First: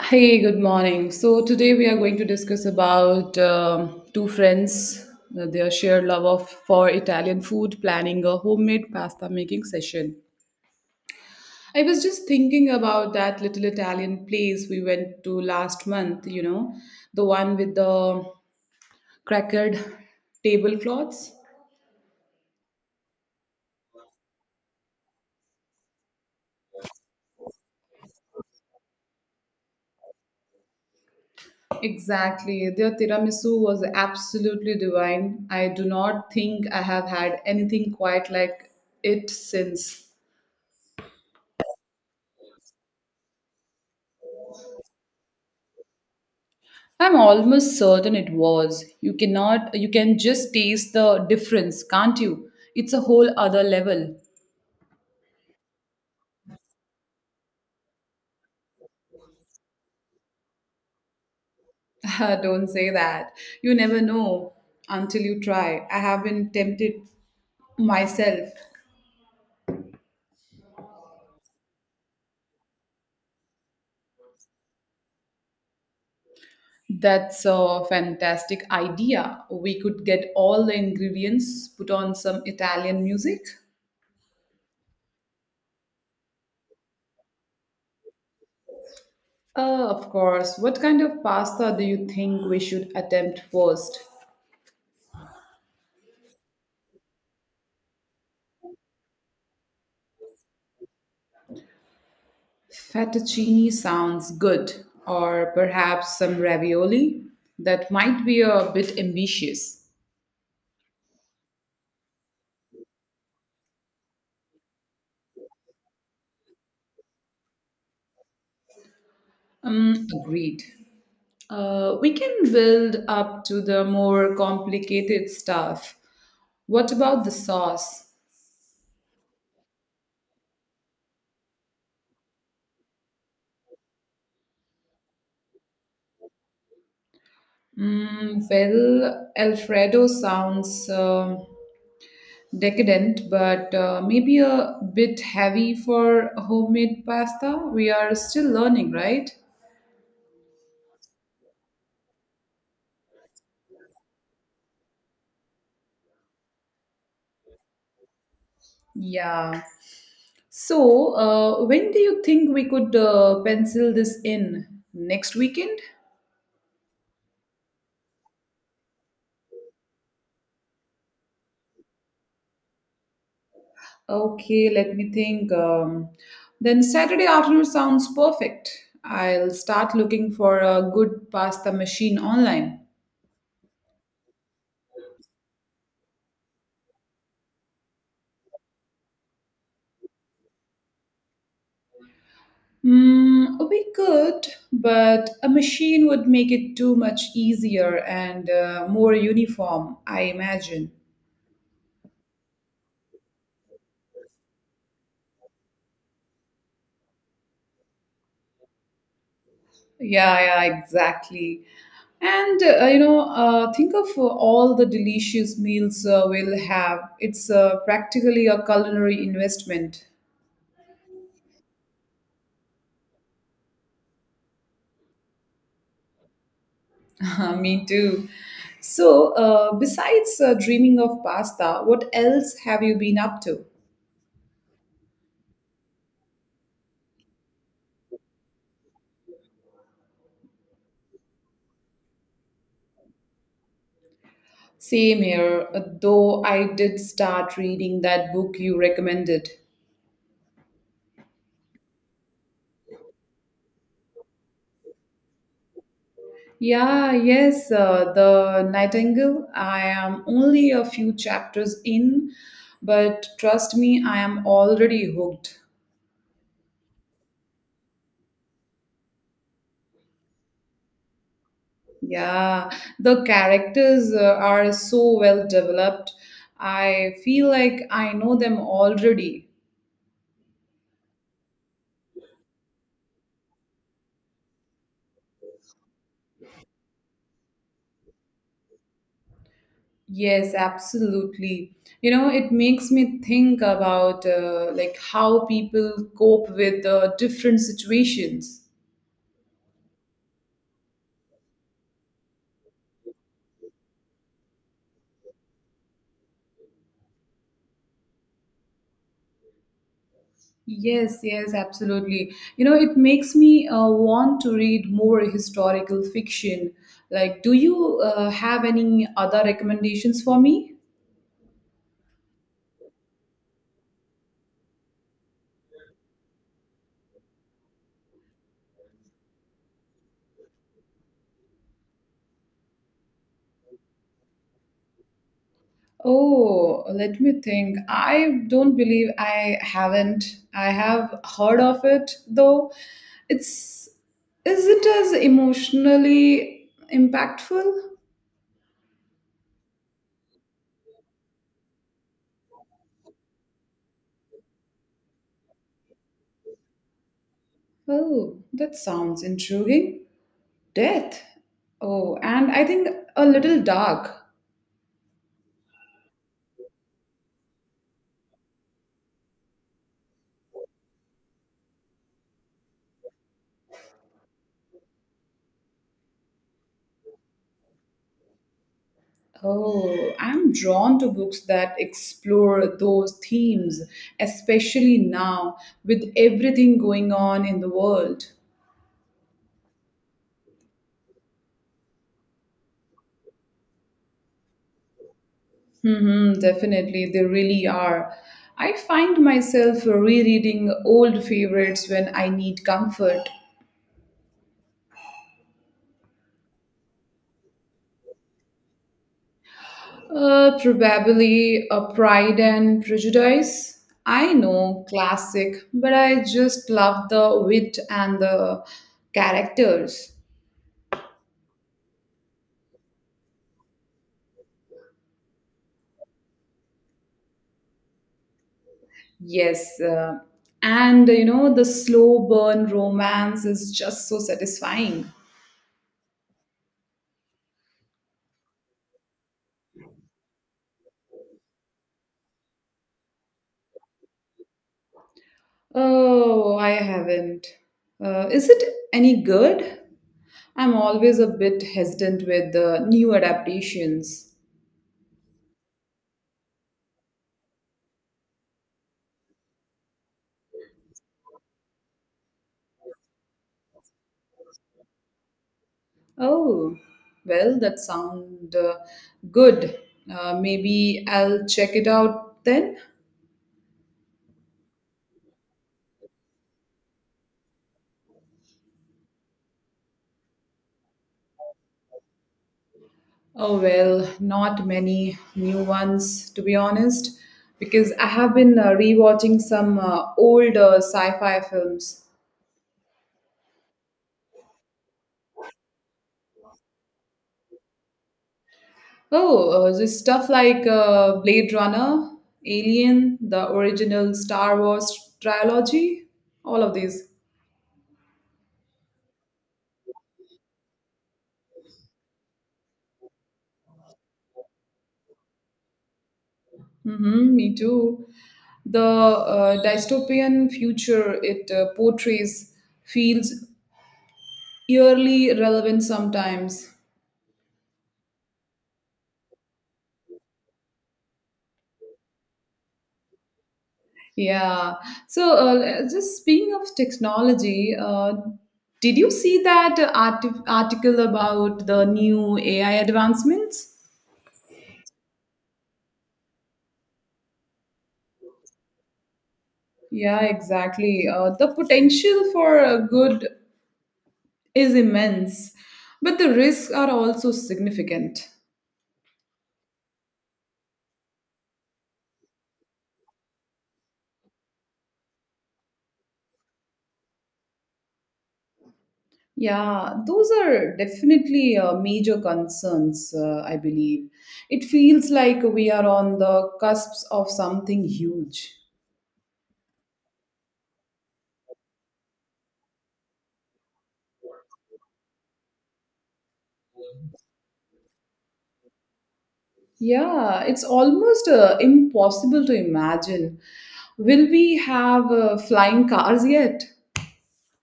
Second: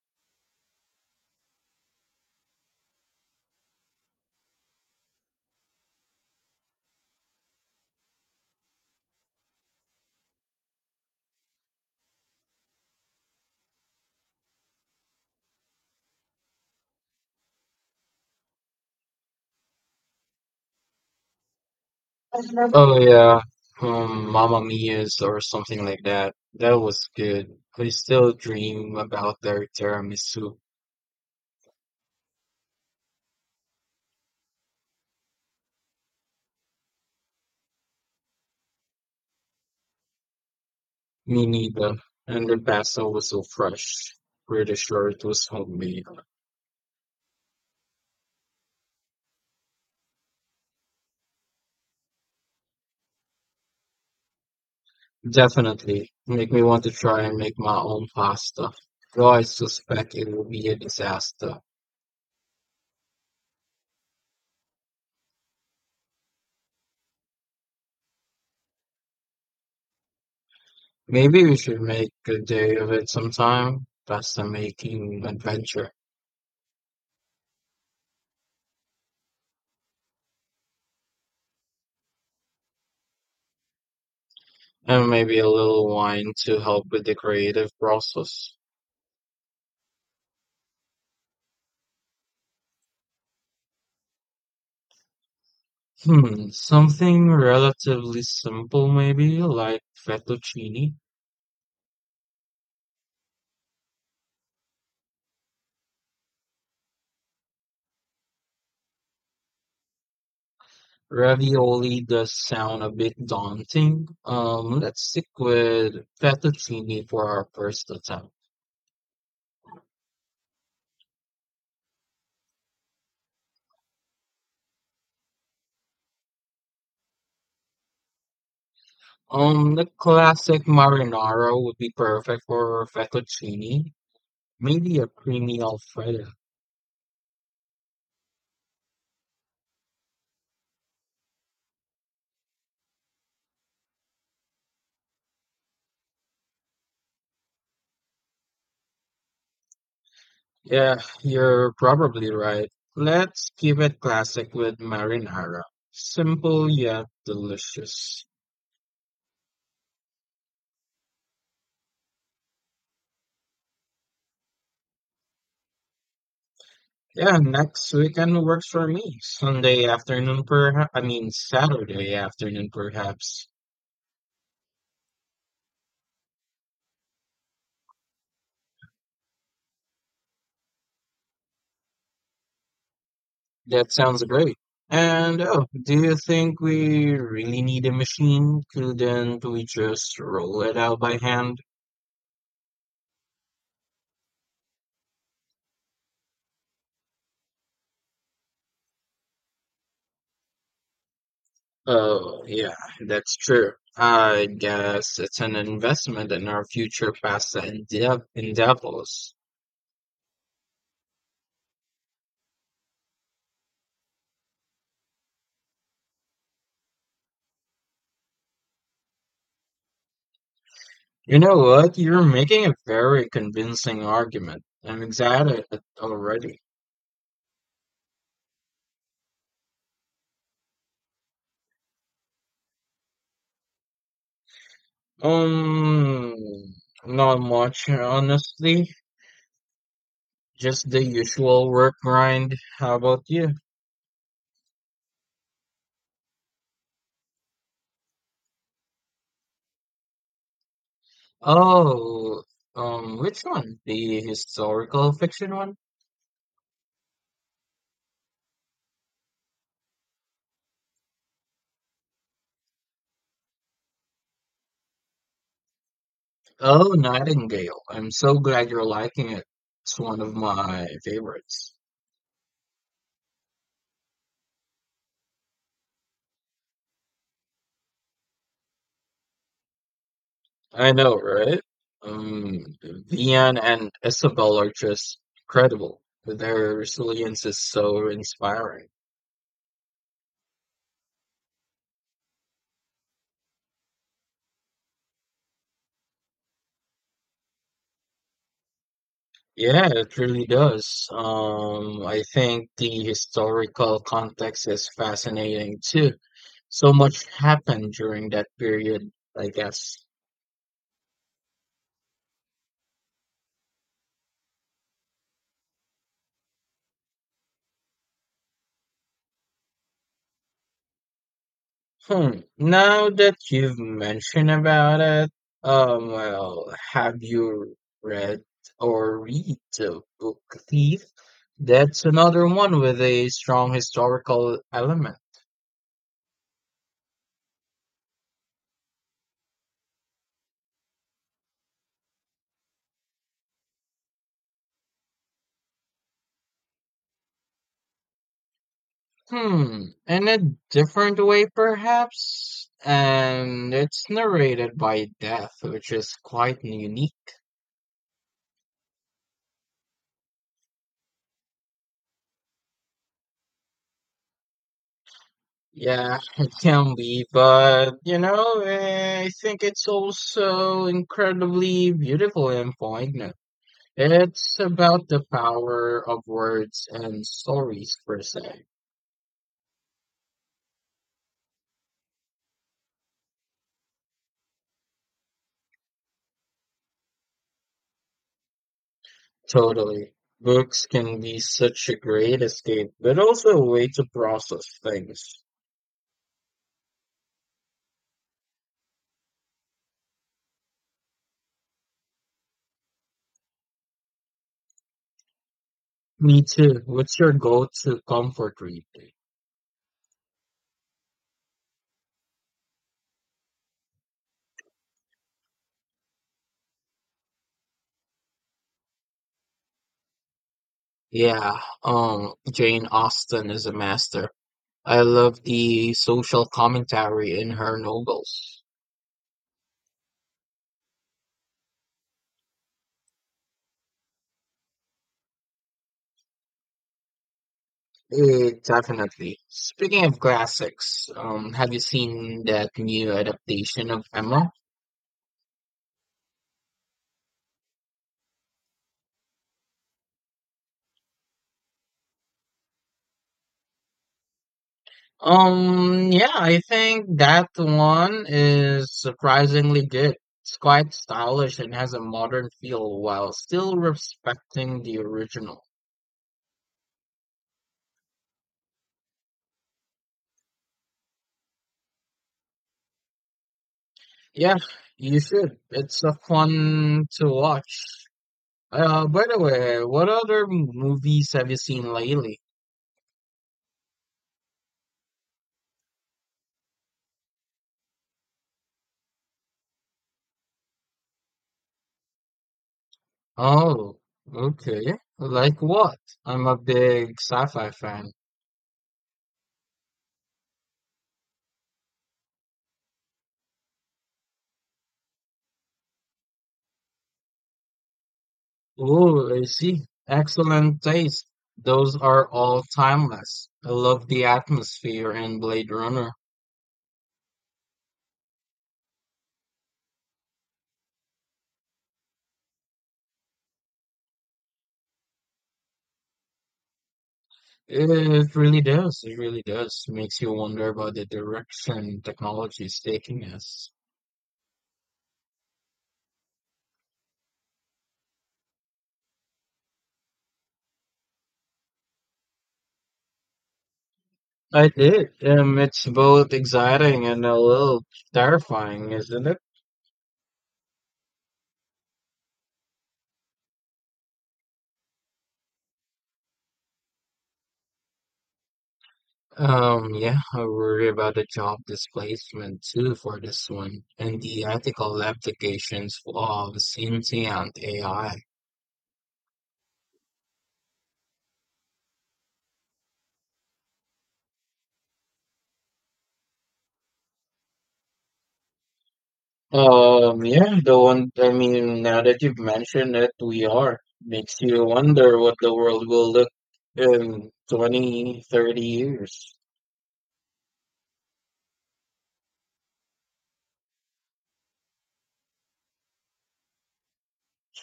Hey, good morning. So today we are going to discuss about two friends, their shared love of for Italian food, planning a homemade pasta making session. I was just thinking about that little Italian place we went to last month, you know, the one with the crackered tablecloths. Oh yeah, Mamma Mia's or something like that. That was good. I still dream about their tiramisu. Exactly. Their tiramisu was absolutely divine. I do not think I have had anything quite like it since. Me neither. And the basil was so fresh. Pretty sure it was homemade. I'm almost certain it was. You cannot, you can just taste the difference, can't you? It's a whole other level. Definitely make me want to try and make my own pasta. Though I suspect it will be a disaster. Don't say that. You never know until you try. I have been tempted myself. Maybe we should make a day of it sometime. Pasta making adventure. That's a fantastic idea. We could get all the ingredients, put on some Italian music. And maybe a little wine to help with the creative process. Of course. What kind of pasta do you think we should attempt first? Hmm, something relatively simple maybe, like fettuccine. Fettuccine sounds good, or perhaps some ravioli. That might be a bit ambitious. Ravioli does sound a bit daunting. Let's stick with fettuccine for our first attempt. Agreed. We can build up to the more complicated stuff. What about the sauce? The classic marinara would be perfect for fettuccine. Maybe a creamy alfredo. Mm, well, Alfredo sounds decadent, but maybe a bit heavy for homemade pasta. We are still learning, right? Yeah, you're probably right. Let's keep it classic with marinara. Simple yet delicious. Yeah. So, when do you think we could pencil this in? Next weekend? Yeah, next weekend works for me. Sunday afternoon, perhaps. I mean, Saturday afternoon, perhaps. Okay, let me think. Then Saturday afternoon sounds perfect. I'll start looking for a good pasta machine online. That sounds great. And oh, do you think we really need a machine? Couldn't we just roll it out by hand? Mm, we could, but a machine would make it too much easier and more uniform, I imagine. Oh, yeah, that's true. I guess it's an investment in our future pasta endeavors. Yeah, yeah, exactly. And you know, think of all the delicious meals we'll have. It's practically a culinary investment. You know what? You're making a very convincing argument. I'm excited already. Me too. So, besides dreaming of pasta, what else have you been up to? Um, Not much, honestly. Just the usual work grind. How about you? Same here, though I did start reading that book you recommended. Oh, which one? The historical fiction one? Yeah, yes, The Nightingale. I am only a few chapters in, but trust me, I am already hooked. Oh, Nightingale. I'm so glad you're liking it. It's one of my favorites. Yeah, the characters are so well developed. I feel like I know them already. I know, right? Vian and Isabel are just incredible. Their resilience is so inspiring. Yes, absolutely. You know, it makes me think about like how people cope with different situations. Yeah, it really does. I think the historical context is fascinating too. So much happened during that period, I guess. Yes, yes, absolutely. You know, it makes me want to read more historical fiction. Like, do you have any other recommendations for me? Hmm. Now that you've mentioned about it, well, have you read read the book Thief? That's another one with a strong historical element. Oh, let me think. I don't believe I haven't. I have heard of it though. It's is it as emotionally impactful? Hmm, in a different way, perhaps? And it's narrated by Death, which is quite unique. Oh, that sounds intriguing. Death. Oh, and I think a little dark. Yeah, it can be, but I think it's also incredibly beautiful and poignant. It's about the power of words and stories, per se. Oh, I'm drawn to books that explore those themes, especially now with everything going on in the world. Totally. Books can be such a great escape, but also a way to process things. Hmm, definitely, they really are. I find myself rereading old favorites when I need comfort. Me too. What's your go-to comfort read? Probably a Pride and Prejudice. I know, classic, but I just love the wit and the characters. Yeah, Jane Austen is a master. I love the social commentary in her novels. Yes. And you know, the slow burn romance is just so satisfying. Eh, definitely. Speaking of classics, have you seen that new adaptation of Emma? Oh, I haven't. Is it any good? I'm always a bit hesitant with the new adaptations. Yeah, I think that one is surprisingly good. It's quite stylish and has a modern feel while still respecting the original. Oh, well, that sound good. Maybe I'll check it out then. Yeah, you should. It's a fun to watch. By the way, what other movies have you seen lately? Oh, well, not many new ones, to be honest, because I have been rewatching some old sci fi films. Oh, okay. Like what? I'm a big sci-fi fan. Oh, just stuff like Blade Runner, Alien, the original Star Wars trilogy, all of these. Oh, I see. Excellent taste. Those are all timeless. I love the atmosphere in Blade Runner. Hmm, me too. The dystopian future it portrays feels eerily relevant sometimes. It really does. It really does. Makes you wonder about the direction technology is taking us. Yeah. So, just speaking of technology, did you see that article about the new AI advancements? I did. It's both exciting and a little terrifying, isn't it? Yeah, exactly. The potential for good is immense, but the risks are also significant. Yeah, I worry about the job displacement too for this one, and the ethical applications of sentient AI. Yeah, those are definitely major concerns, I believe. It feels like we are on the cusps of something huge. Yeah, the one, I mean, Now that you've mentioned it, we are. Makes you wonder what the world will look in 20, 30 years. Yeah, it's almost impossible to imagine. Will we have flying cars yet?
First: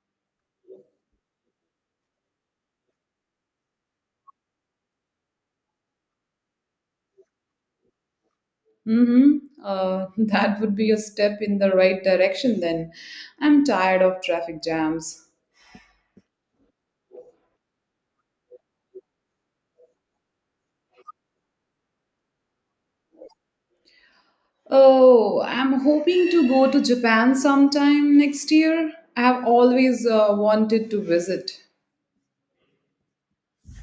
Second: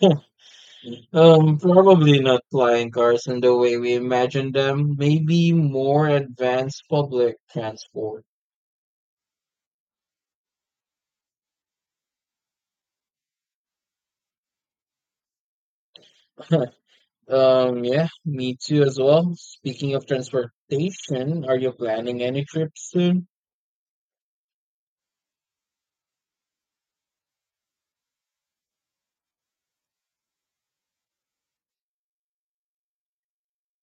Probably not flying cars in the way we imagine them. Maybe more advanced public transport. Mm-hmm. That would be a step in the right direction then. I'm tired of traffic jams. Yeah, me too as well. Speaking of transportation, are you planning any trips soon? Oh, I'm hoping to go to Japan sometime next year. I have always wanted to visit.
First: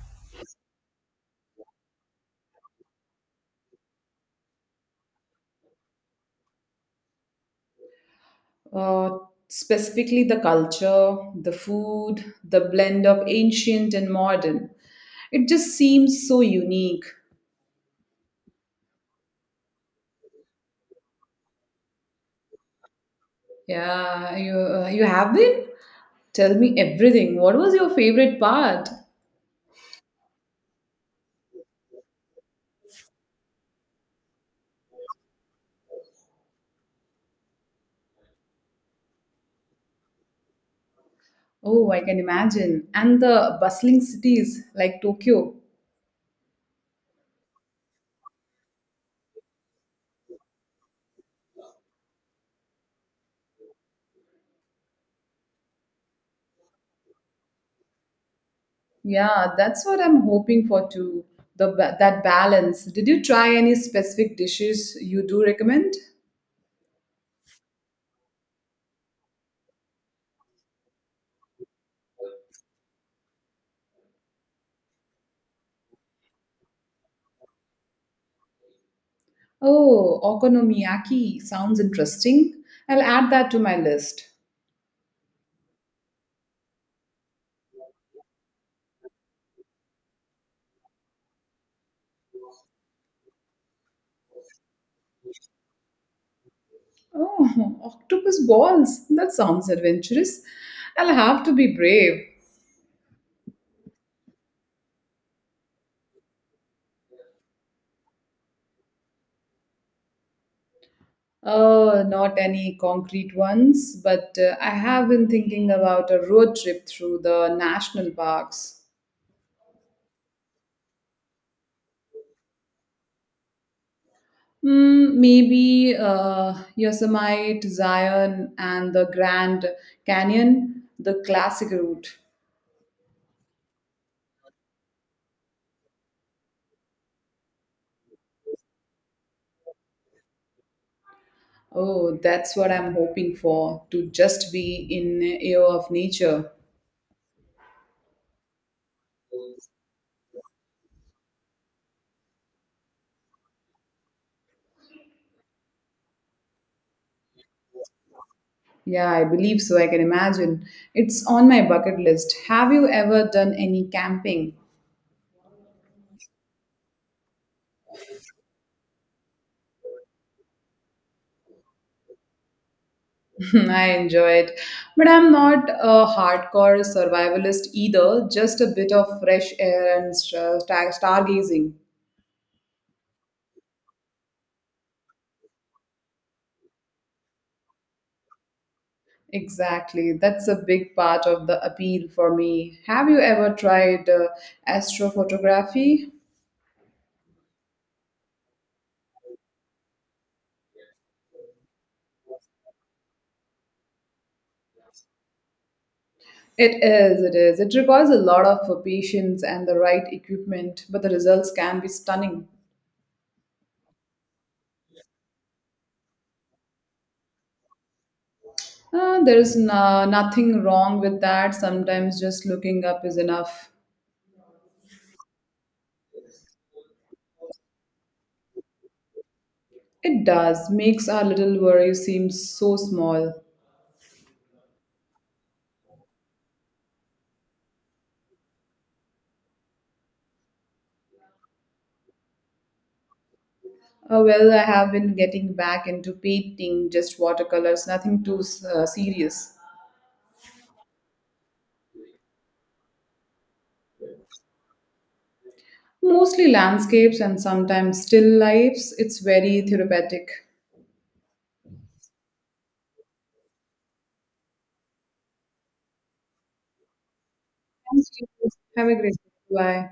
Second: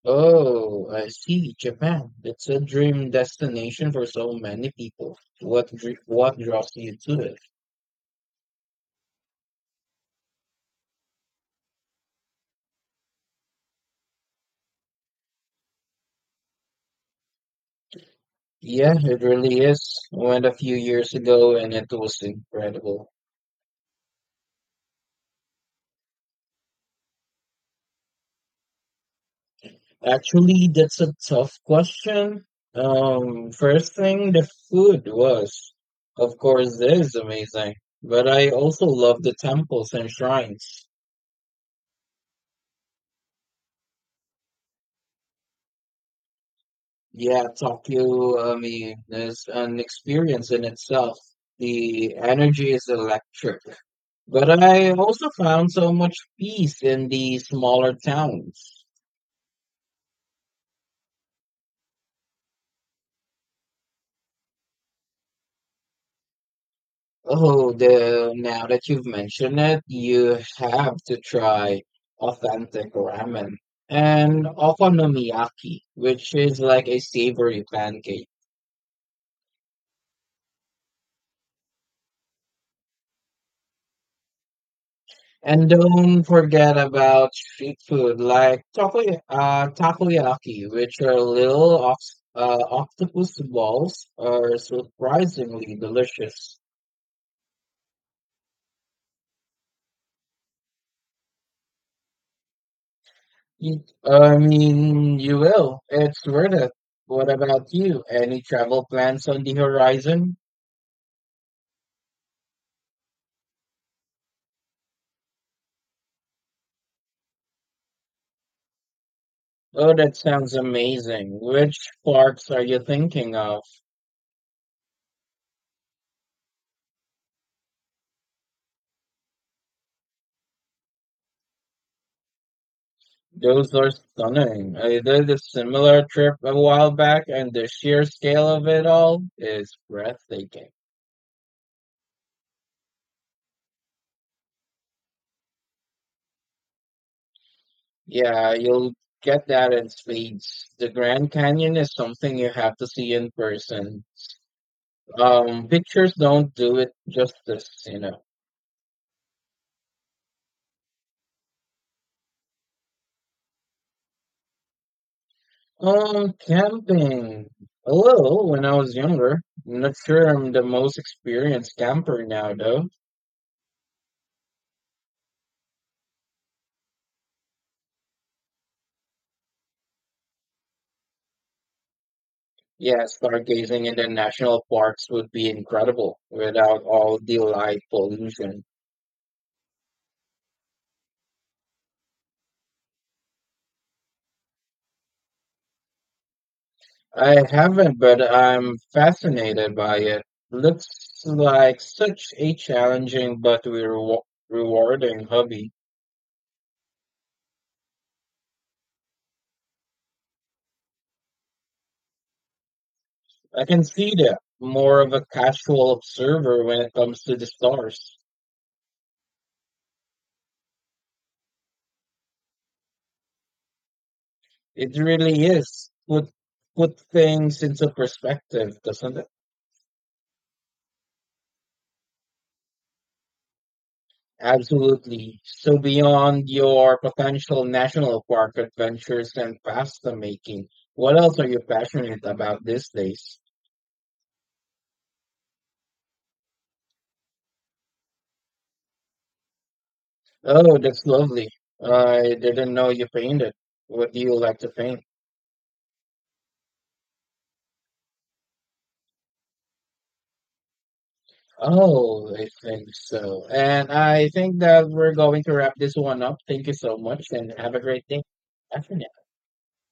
Oh, I see, Japan. It's a dream destination for so many people. What what draws you to it? Uh, specifically, the culture, the food, the blend of ancient and modern. It just seems so unique. Yeah, it really is. I went a few years ago and it was incredible. Yeah, you you have been? Tell me everything. What was your favorite part? Actually, that's a tough question. First thing, the food was, of course, is amazing, but I also love the temples and shrines. Oh, I can imagine. And the bustling cities like Tokyo. Yeah, Tokyo, I mean, is an experience in itself. The energy is electric, but I also found so much peace in the smaller towns. Yeah, that's what I'm hoping for too. The that balance. Did you try any specific dishes you do recommend? Oh, the Now that you've mentioned it, you have to try authentic ramen and okonomiyaki, which is like a savory pancake. Oh, okonomiyaki sounds interesting. I'll add that to my list. And don't forget about street food like takoyaki, which are little ox octopus balls, are surprisingly delicious. Oh, octopus balls. That sounds adventurous. I'll have to be brave. You will. It's worth it. What about you? Any travel plans on the horizon? Not any concrete ones, but I have been thinking about a road trip through the national parks. Oh, that sounds amazing. Which parks are you thinking of? Mm, maybe Yosemite, Zion, and the Grand Canyon, the classic route. Those are stunning. I did a similar trip a while back, and the sheer scale of it all is breathtaking. Oh, that's what I'm hoping for to just be in awe of nature. Yeah, you'll get that in spades. The Grand Canyon is something you have to see in person. Pictures don't do it justice, you know. Yeah, I believe so. I can imagine. It's on my bucket list. Have you ever done any camping? Camping. A little when I was younger. I'm not sure I'm the most experienced camper now, though. I enjoy it. But I'm not a hardcore survivalist either, just a bit of fresh air and stargazing. Yeah, stargazing in the national parks would be incredible without all the light pollution. Exactly. That's a big part of the appeal for me. Have you ever tried astrophotography? I haven't, but I'm fascinated by it. Looks like such a challenging but rewarding hobby. It is, it is. It requires a lot of patience and the right equipment, but the results can be stunning. I can see that. More of a casual observer when it comes to the stars. There is nothing wrong with that. Sometimes just looking up is enough. It really is. Put things into perspective, doesn't it? It does, makes our little worries seem so small. Absolutely. So beyond your potential national park adventures and pasta making, what else are you passionate about these days? Oh, well, I have been getting back into painting, just watercolors, nothing too serious. Oh, that's lovely. I didn't know you painted. What do you like to paint? Mostly landscapes and sometimes still lifes. It's very therapeutic. Thank Oh, I think so. And I think that we're going to wrap this one up. Thank you so much and have a great day. you. Have a Afternoon. great day. Bye.